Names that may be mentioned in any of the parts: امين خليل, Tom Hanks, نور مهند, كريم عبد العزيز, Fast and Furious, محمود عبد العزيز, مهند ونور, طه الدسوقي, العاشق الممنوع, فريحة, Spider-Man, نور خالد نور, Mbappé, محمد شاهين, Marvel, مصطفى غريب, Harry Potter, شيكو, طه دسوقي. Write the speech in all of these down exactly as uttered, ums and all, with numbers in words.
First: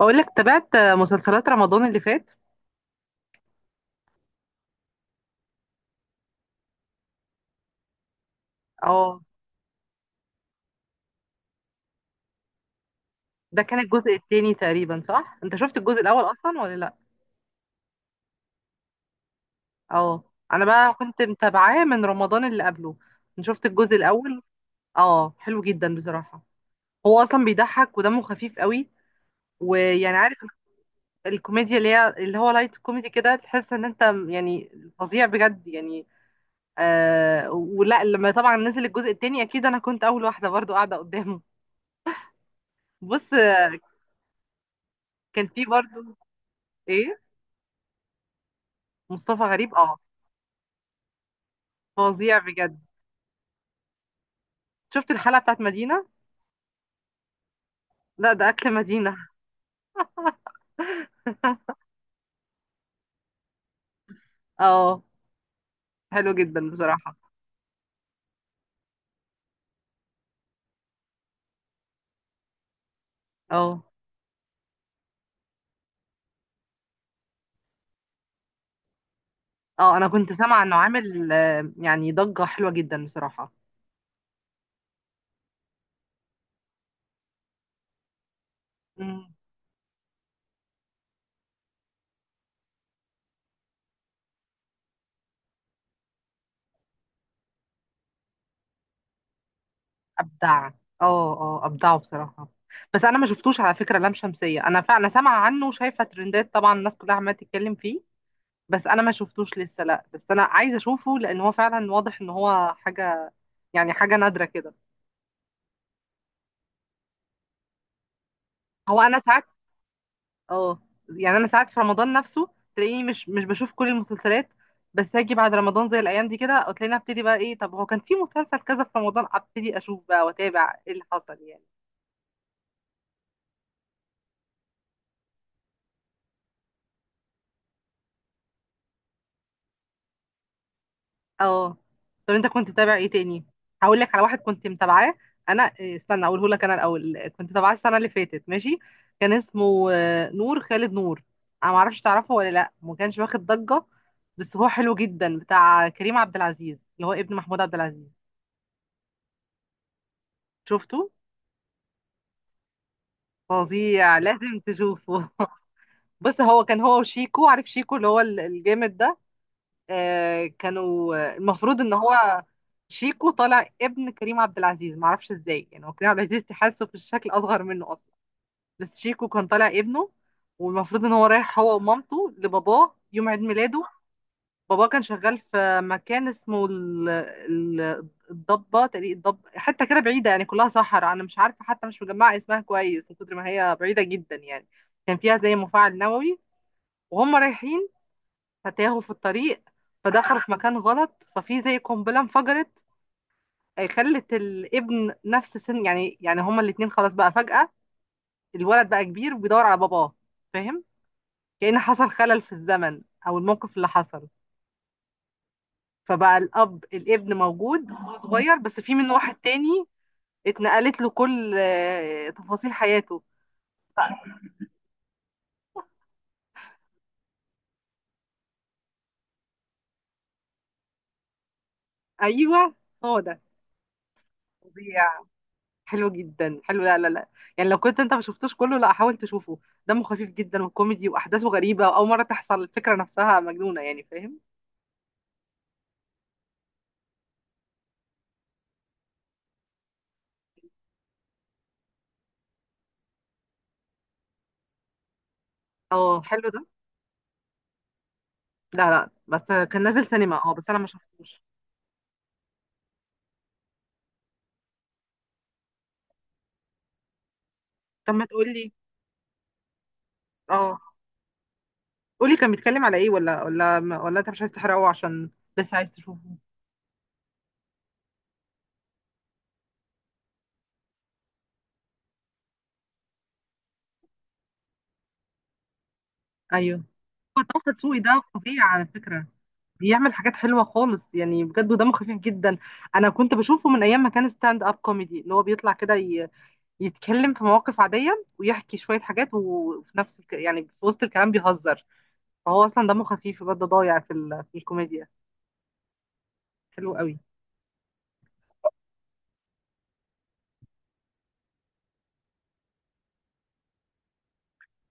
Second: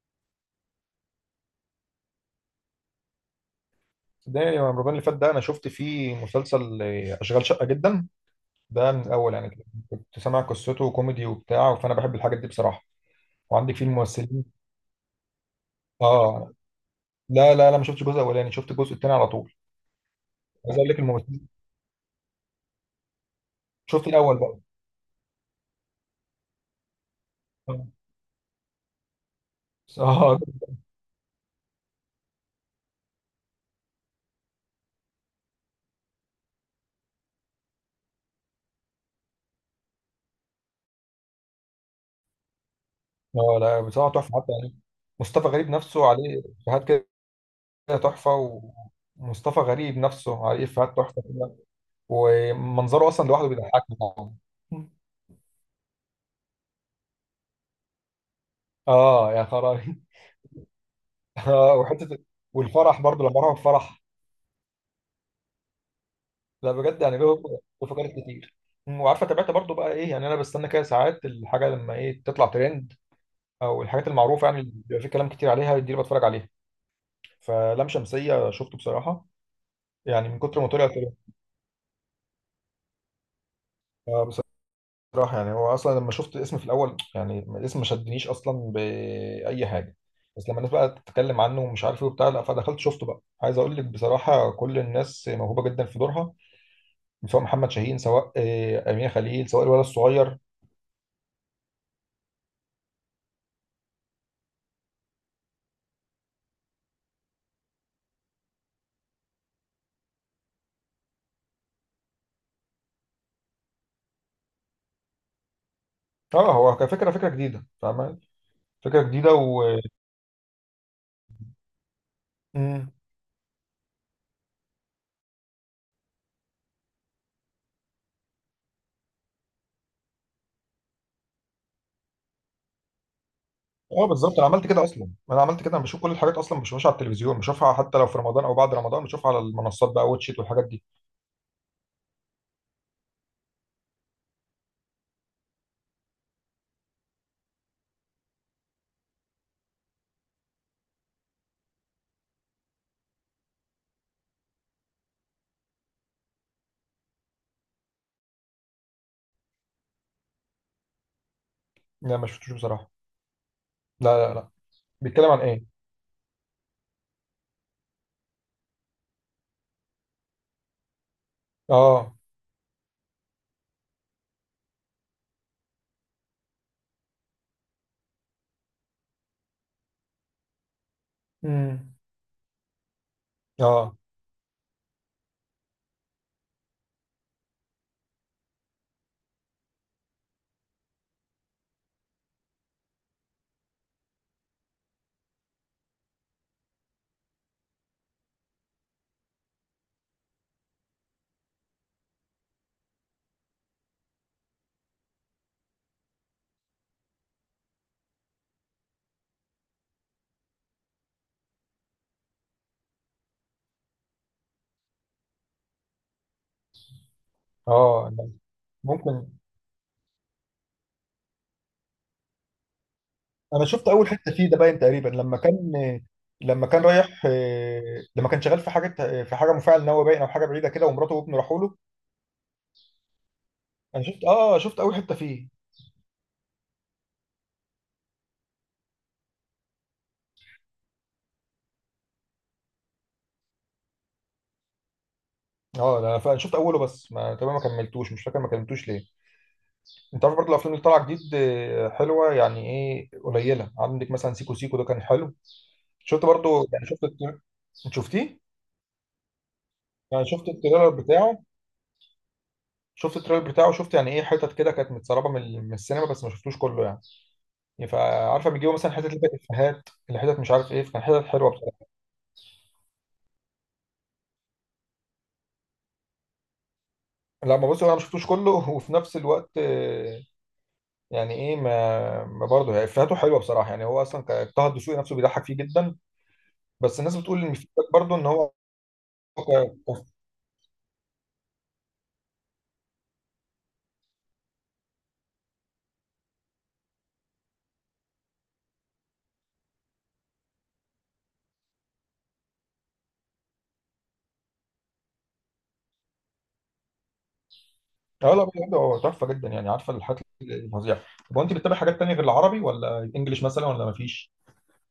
بقول لك تابعت مسلسلات رمضان اللي فات. ده يا رمضان اللي فات ده انا شفت فيه مسلسل آه، اشغال شقه جدا. ده من اه. الاول يعني كده. كنت سامع قصته وكوميدي وبتاع فانا بحب الحاجات دي بصراحه. ده وعندك كان فيه الجزء الممثلين. التاني تقريبا، صح؟ انت شفت الجزء الاول اه. اصلا ولا لا؟ لا لا لا، ما شفتش الجزء الاولاني، شفت الجزء الثاني على طول. اه. انا عايز اقول بقى لك كنت الممثلين. متابعاه من رمضان اللي قبله. انا شفت الجزء شفت الاول الاول. بقى. اه، حلو جدا بصراحة. هو اصلا اه بيضحك ودمه خفيف قوي. ويعني اه. عارف ال- الكوميديا اللي هي اللي هو لايت كوميدي كده، تحس ان انت م- يعني فظيع بجد يعني. آه ولا لما طبعا نزل الجزء التاني اكيد انا كنت اول واحدة برضو قاعدة قدامه. بص. آه، آه، لا بصراحه تحفه حتى يعني. كان مصطفى في غريب نفسه برضو عليه افيهات كده ايه، تحفه. مصطفى ومصطفى غريب، غريب اه نفسه عليه افيهات تحفه كده. فظيع بجد. ومنظره اصلا لوحده بيضحكني طبعا. شفت الحلقة بتاعت مدينة؟ لا ده اكل مدينة. اه يا خرابي. اه وحته. والفرح برضه لما راحوا الفرح. اه، حلو جدا لا بجد بصراحة. يعني له له فقرات كتير. أمم، وعارفه تابعت برضه بقى ايه، يعني انا بستنى كده ساعات الحاجه لما ايه تطلع ترند، او اه الحاجات المعروفه يعني اللي بيبقى في كلام كتير عليها دي اللي بتفرج عليها. فلام شمسيه شفته بصراحه، اه. انا يعني كنت من كتر سامعة ما انه طلع ترند. عامل آه، يعني ضجة حلوة جدا بصراحة. آه، بصراحه يعني هو اصلا لما شفت الاسم في الاول، يعني الاسم ما شدنيش اصلا مم. باي حاجه. بس لما الناس بقى تتكلم عنه ومش عارف ايه وبتاع، لا فدخلت شفته بقى. عايز اقول لك بصراحه كل الناس موهوبه جدا في دورها، سواء محمد شاهين سواء آه، امين خليل سواء الولد الصغير. ابدع اه. اه ابدعه بصراحة. بس انا ما شفتوش على فكرة لام شمسية، انا فعلا سامعة عنه وشايفة ترندات طبعا الناس كلها عمالة تتكلم فيه. بس انا ما شفتوش لسه، لا بس انا عايزة اشوفه لان هو فعلا واضح ان هو حاجة يعني حاجة نادرة كده. اه هو كفكره فكره جديده فاهم. هو فكره انا جديده ساعات، و اه، يعني انا ساعات في رمضان نفسه امم. تلاقيني مش مش بشوف كل المسلسلات، بس هاجي بعد رمضان زي الايام دي كده تلاقيني ابتدي بقى ايه، طب هو كان في مسلسل كذا في رمضان، ابتدي اشوف بقى واتابع ايه اللي حصل يعني. اه بالظبط انا عملت كده اصلا. انا عملت كده، انا بشوف كل الحاجات اصلا ما بشوفهاش على التلفزيون، بشوفها حتى لو في رمضان او بعد رمضان، بشوفها على المنصات بقى واتشيت والحاجات دي. اه. طب انت كنت متابع ايه تاني؟ هقول لك على واحد كنت متابعاه. انا إيه، استنى اقوله لك. انا الاول كنت متابعاه السنه اللي فاتت ماشي، كان اسمه آه، نور، خالد نور. انا ما اعرفش تعرفه ولا لا، ما كانش واخد ضجه بس هو حلو جدا، بتاع كريم عبد العزيز اللي هو ابن محمود عبد العزيز. شفته؟ لا ما شفتوش بصراحه. فظيع، لا لا لا. لازم تشوفه. بيتكلم عن ايه؟ بص، هو كان هو وشيكو، عارف شيكو اللي هو ال- الجامد ده، آه كانوا آه، المفروض ان اه هو شيكو طالع ابن كريم عبد العزيز، معرفش ازاي يعني هو كريم عبد العزيز تحسه في الشكل اصغر منه اصلا بس شيكو كان طالع ابنه. والمفروض ان هو رايح هو امم ومامته لباباه يوم عيد ميلاده. اه بابا كان شغال في مكان اسمه ال- ال- الضبة تقريبا، الضب، حتة كده بعيدة يعني كلها صحراء، أنا مش عارفة حتى مش مجمعة اسمها كويس من كتر ما هي بعيدة جدا يعني. كان فيها زي مفاعل نووي، وهم رايحين فتاهوا في الطريق فدخلوا في مكان غلط ففي زي قنبلة انفجرت آه، خلت الابن نفس سن يعني، يعني هما الاتنين خلاص بقى فجأة الولد بقى كبير وبيدور على باباه، فاهم؟ كأن حصل خلل في الزمن أو الموقف اللي حصل، فبقى الاب الابن موجود اه. وهو أنا- صغير بس في منه ممكن. واحد تاني، اتنقلت له كل آه، تفاصيل حياته. انا شفت اول حته فيه، ده باين تقريبا لما كان، لما كان رايح، آه، لما كان شغال في حاجه في حاجه مفاعل نووي باين او حاجه بعيده كده، ومراته وابنه راحوا له. ايوه هو ده. انا شفت اه شفت اول فظيع، حته فيه. حلو جدا، حلو، لا لا لا، يعني لو كنت انت ما شفتوش كله لا حاول تشوفه. دمه خفيف جدا وكوميدي واحداثه غريبه واول مره تحصل الفكره نفسها مجنونه يعني، فاهم؟ اه انا فعلا شفت اوله بس ما تمام ما كملتوش، مش فاكر ما كملتوش ليه. انت عارف برضه الافلام اللي طالعه جديد آه، حلوه يعني ايه قليله، عندك مثلا سيكو سيكو ده كان حلو. اه شفت حلو ده. برضه، يعني شفت التر- انت شفتيه؟ لا لا بس كان نازل يعني سينما، شفت اه بس انا ما التريلر بتاعه. شفتوش. شفت التريلر بتاعه، شفت يعني ايه حتت كده كانت متسربه من ال- من السينما، بس ما شفتوش كله يعني. يعني طب ما فعارفه تقولي، بيجيبوا مثلا حتت اللي فيها افيهات، اللي حتت مش عارف اه ايه، فكان حتت حلوه بصراحه. قولي، كان بيتكلم على ايه؟ ولا ولا ولا انت مش عايز تحرقه عشان لسه عايز تشوفه؟ لا ما بص انا ما شفتوش كله وفي نفس الوقت، آه، يعني ايه ما, ما برضه هي افاته حلوه بصراحه. يعني هو اصلا ك- طه الدسوقي نفسه بيضحك فيه جدا. ايوه. بس الناس بتقول هو ان فكرة طه دسوقي برضه ده ان هو فظيع على فكرة، ك- ك- بيعمل حاجات حلوة خالص يعني بجد ودمه خفيف جدا. أنا كنت بشوفه من أيام ما كان ستاند أب كوميدي، اللي هو بيطلع كده ي- يتكلم في مواقف عادية ويحكي شوية حاجات وفي نفس الك... يعني في وسط الكلام بيهزر. فهو أصلا دمه خفيف بجد، ضايع في ال... في الكوميديا. حلو قوي. اه لا بجد هو تحفه جدا، يعني عارفه الحاجات الفظيعه. طب هو انت بتتابع حاجات تانية غير العربي ولا الانجليش مثلا ولا ما فيش؟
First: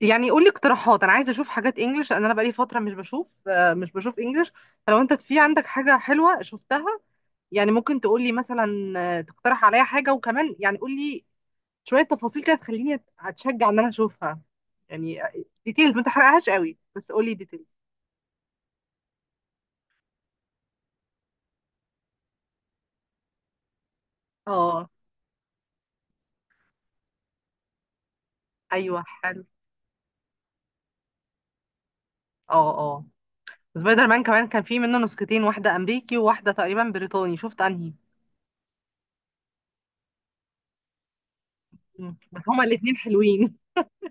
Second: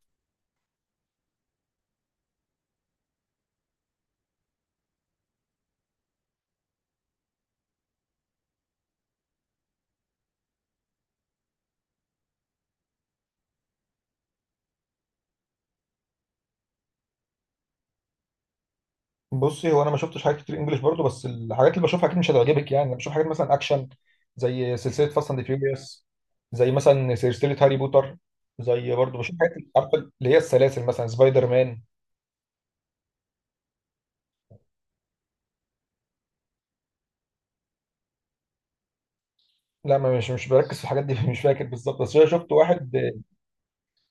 يعني قول لي اقتراحات، أنا عايزة أشوف حاجات إنجلش لأن أنا بقالي فترة مش بشوف، آه، مش بشوف إنجلش، فلو أنت في عندك حاجة حلوة شفتها يعني ممكن تقول لي مثلا آه، تقترح عليا حاجة، وكمان يعني قول لي شويه تفاصيل كده تخليني أت- اتشجع ان انا اشوفها يعني. ديتيلز ما تحرقهاش قوي بس قولي ديتيلز. بصي، هو انا ما شفتش حاجات كتير انجليش برضه، بس الحاجات اللي بشوفها اكيد مش هتعجبك. يعني انا بشوف حاجات مثلا اكشن، زي اه. سلسله فاست اند فيوريوس، زي مثلا سلسله هاري بوتر، زي ايوه برضه بشوف حلو. حاجات عارفه اللي هي السلاسل مثلا سبايدر مان. اه اه. سبايدر مان كمان كان في منه نسختين، واحده امريكي وواحده تقريبا بريطاني، شفت انهي؟ لا ما مش مش بركز في الحاجات دي مش فاكر بالظبط، مم. بس انا بس شفت هما الاثنين واحد. حلوين.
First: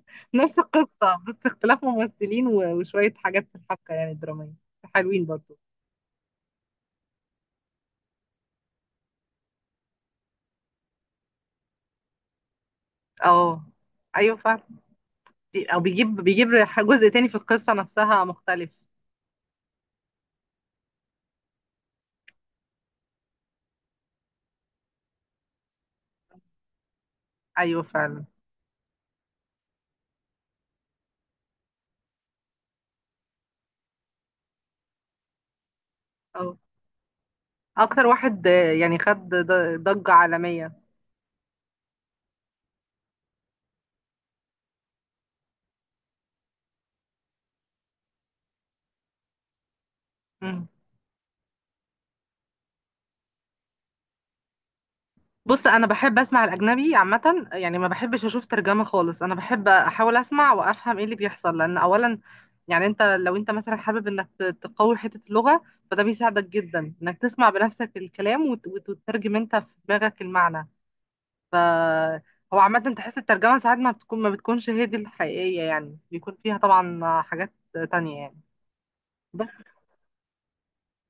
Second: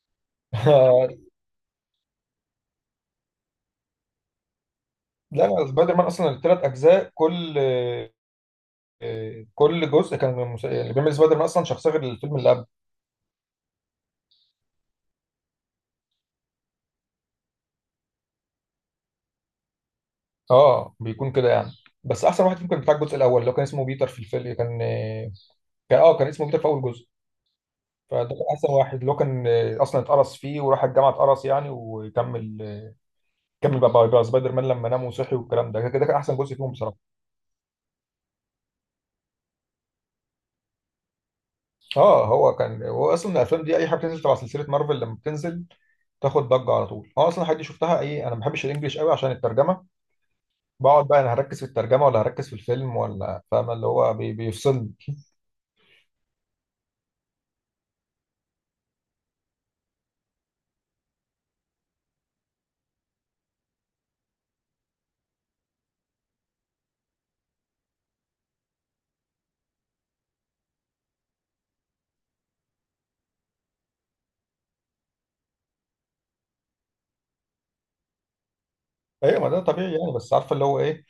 نفس القصه بس اختلاف ممثلين و- وشويه حاجات في الحبكه يعني الدراميه. حلوين برضو. لا سبايدر مان اصلا الثلاث اجزاء، كل كل جزء كان مس- اللي بيعمل سبايدر مان اصلا شخصيه غير الفيلم اللي قبل. اه ايوه فعلا. بي- او بيجيب بيجيب ح- جزء تاني في القصه نفسها مختلف. اه بيكون كده يعني. بس احسن واحد ممكن بتاع الجزء الاول، اللي هو كان اسمه بيتر في الفيلم كان كان اه كان اسمه بيتر في اول جزء. ايوه فعلا. فده كان احسن واحد، اللي هو كان اصلا اتقرص فيه وراح الجامعه اتقرص يعني وكمل كمل بقى بقى سبايدر مان لما نام وصحي، والكلام ده كده كان احسن جزء اه فيهم بصراحه. اكتر واحد آه، يعني خد ض- ضجة عالمية. اه هو كان هو اصلا الافلام دي اي حاجه بتنزل تبع سلسله مارفل لما بتنزل تاخد ضجه على طول. اه اصلا حد شفتها ايه. انا ما بحبش الانجليش قوي عشان الترجمه. مم. بقعد بقى انا هركز في الترجمه ولا هركز في الفيلم، ولا فاهم، اللي هو بي بيفصلني. بص انا بحب اسمع الاجنبي عامة، يعني ما بحبش اشوف ترجمة خالص، انا بحب احاول اسمع وافهم ايه اللي بيحصل لان اولا يعني انت لو انت مثلا حابب انك ت- تقوي حتة اللغة فده بيساعدك جدا انك تسمع بنفسك الكلام وت- وت- وتترجم انت في دماغك المعنى. ف هو عامة تحس الترجمة ساعات ما بتكون ما بتكونش هي دي الحقيقية يعني بيكون فيها طبعا حاجات تانية يعني. ايوه بس ما ده طبيعي يعني. بس عارفه اللي هو ايه،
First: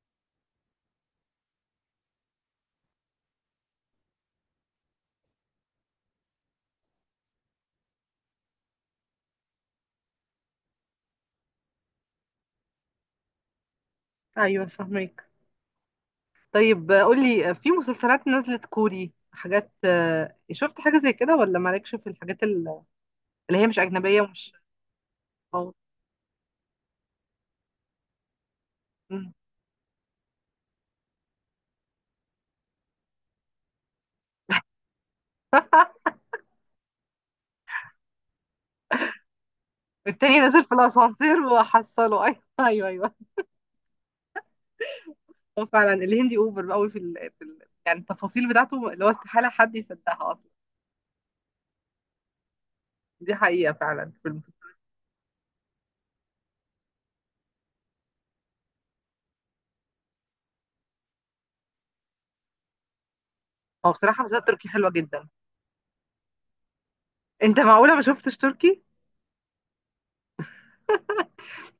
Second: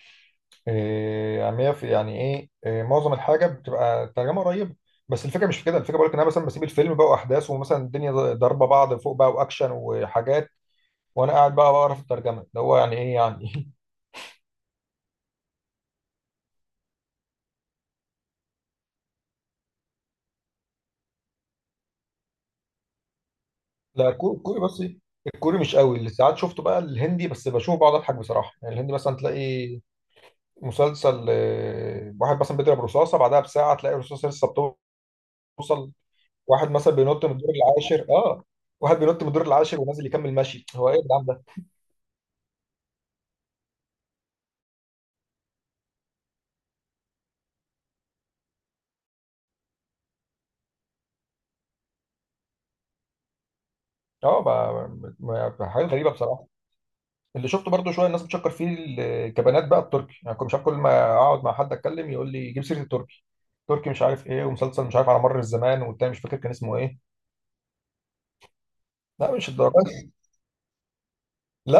إيه، عاميه في يعني ايه, إيه معظم الحاجه بتبقى الترجمه قريبه. بس الفكره مش في كده، الفكره بقول لك ان انا مثلا بسيب الفيلم بقى واحداث، ومثلا الدنيا ضاربه بعض فوق بقى واكشن وحاجات، وانا قاعد بقى بقرا في الترجمه، اللي هو يعني ايه يعني. ايوه فاهمك. طيب قولي، في مسلسلات نزلت كوري حاجات آه، شفت حاجة زي كده ولا مالكش في الحاجات ال- اللي هي مش لا أجنبية كو- ومش، كوري بس إيه، الكوري أو مش قوي. اللي ساعات شفته بقى الهندي، بس بشوفه بقعد اضحك بصراحه. يعني الهندي مثلا مم. تلاقي مسلسل، آه، واحد مثلا بيضرب رصاصه بعدها بساعه تلاقي الرصاصه لسه بتوصل. واحد مثلا بينط من الدور العاشر اه. واحد بينط من الدور العاشر ونازل يكمل التاني نازل ماشي، في هو ايه الكلام الأسانسير ده؟ وحصله. أيوه أيوه أيوه. هو فعلا الهندي أوفر قوي في ال... في ال... يعني التفاصيل بتاعته اللي هو استحالة حد يصدقها أصلا، دي حقيقة فعلا في الم... اه ما- ما- ما- حاجات غريبه بصراحه. اللي شفته برضو شويه الناس بتشكر فيه الكبانات بقى التركي، يعني كنت مش عارف، كل ما اقعد مع حد اتكلم يقول لي جيب سيره التركي، تركي هو مش بصراحة عارف ايه مسلسلات تركي ومسلسل حلوة مش عارف على جدا. مر الزمان، والتاني مش فاكر كان اسمه ايه. أنت معقولة ما شفتش تركي؟ لا مش الدرجه.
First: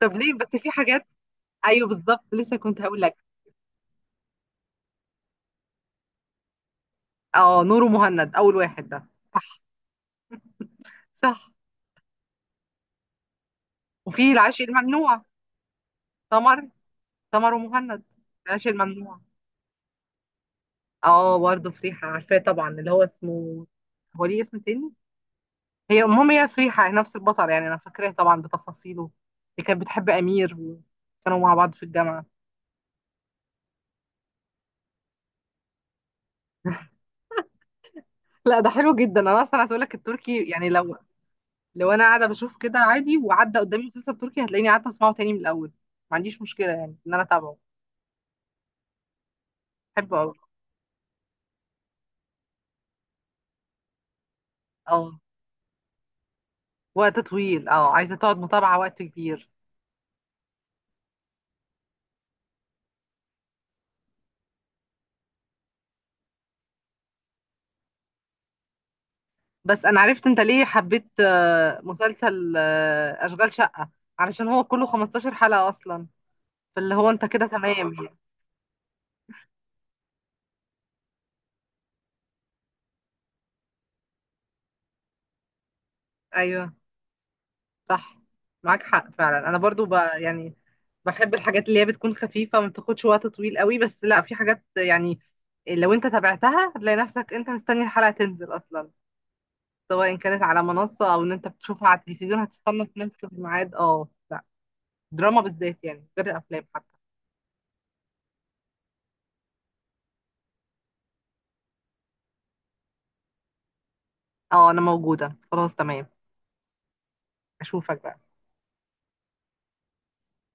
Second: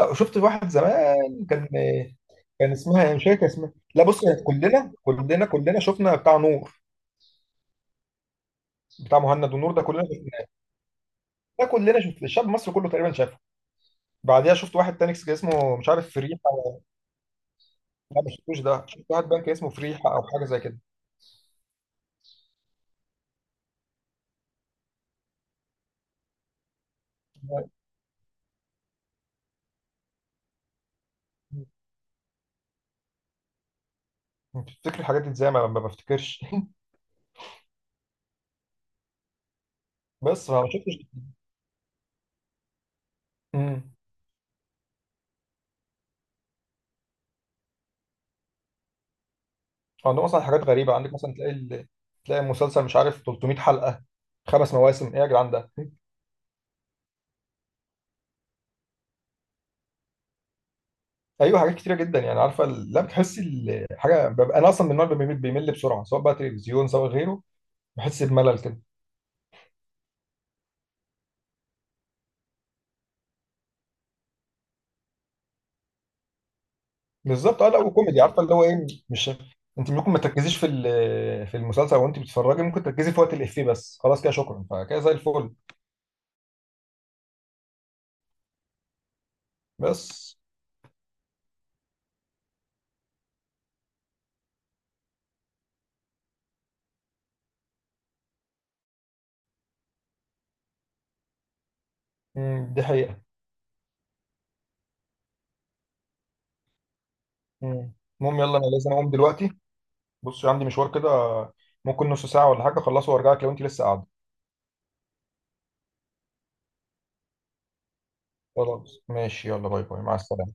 طب ليه شفت بس واحد في حاجات، زمان كان. أيوه بالظبط لسه كان كنت هقول اسمها لك. إيه؟ مش فاكر اسمها. لا بص، هي كلنا كلنا كلنا شفنا بتاع نور. أه نور، مهند، أول واحد ده. بتاع مهند صح. ونور ده كلنا شفناه. صح. ده كلنا شفت الشعب المصري كله تقريبا شافه. وفي بعديها العاشق شفت واحد تاني الممنوع. كان اسمه مش عارف فريحه. تمر، تمر ومهند. لا ما شفتوش العيش ده، شفت الممنوع. واحد بقى كان اسمه فريحه او حاجه زي كده. اه برضه فريحة عارفاه طبعا، اللي هو اسمه، هو ليه اسم تاني، هي المهم هي فريحة، هي نفس البطل يعني انا فاكراه طبعا بتفاصيله، اللي كانت بتحب امير وكانوا مع بعض في الجامعة. بتفتكر الحاجات دي ازاي، ما ما بفتكرش. لا ده حلو جدا، انا اصلا عايز اقول لك التركي بس فما يعني شفتش. لو، لو انا قاعدة بشوف كده عادي وعدى امم. قدامي مسلسل تركي هتلاقيني قاعدة اسمعه تاني من الاول. ما عنديش مشكلة يعني ان انا اتابعه، بحبه عندهم قوي. اصلا حاجات غريبه، عندك مثلا تلاقي ال... تلاقي المسلسل مش عارف تلت ميت حلقه، خمس اه مواسم ايه يا جدعان ده. وقت طويل اه، عايزة تقعد متابعة وقت كبير. ايوه حاجات كتيره جدا، يعني عارفه ال- لا بتحسي ال- حاجه ببقى انا اصلا من النوع اللي بيمل بيمل بسرعه سواء بقى تلفزيون سواء غيره. بحس بملل كده. بس انا عرفت انت ليه حبيت آه، مسلسل آه، اشغال شقة، علشان هو كله خمسة عشر حلقة اصلا، فاللي هو انت كده بالظبط اه لا تمام يعني. وكوميدي عارفه اللي هو ايه مش. انت ممكن ما تركزيش في ال- في المسلسل، وانت بتتفرجي ممكن تركزي في وقت الافيه بس خلاص كده شكرا، فكده زي الفل. ايوه صح. معاك حق فعلا، انا برضو ب... بس يعني بحب الحاجات اللي هي بتكون خفيفة ما بتاخدش وقت طويل قوي، بس لا في حاجات يعني لو انت تابعتها هتلاقي نفسك انت مستني الحلقة تنزل اصلا، سواء كانت على منصة او ان انت بتشوفها على التلفزيون مم، دي هتستنى في حقيقه. نفس الميعاد. اه لا دراما بالذات يعني، غير الافلام حتى. مم. المهم يلا انا لازم اقوم دلوقتي، بص عندي مشوار كده، ممكن نص ساعه ولا حاجه اخلصه وارجع لك لو انت لسه قاعده. اه انا موجودة، خلاص تمام، اشوفك بقى. خلاص ماشي يلا، باي باي مع السلامه.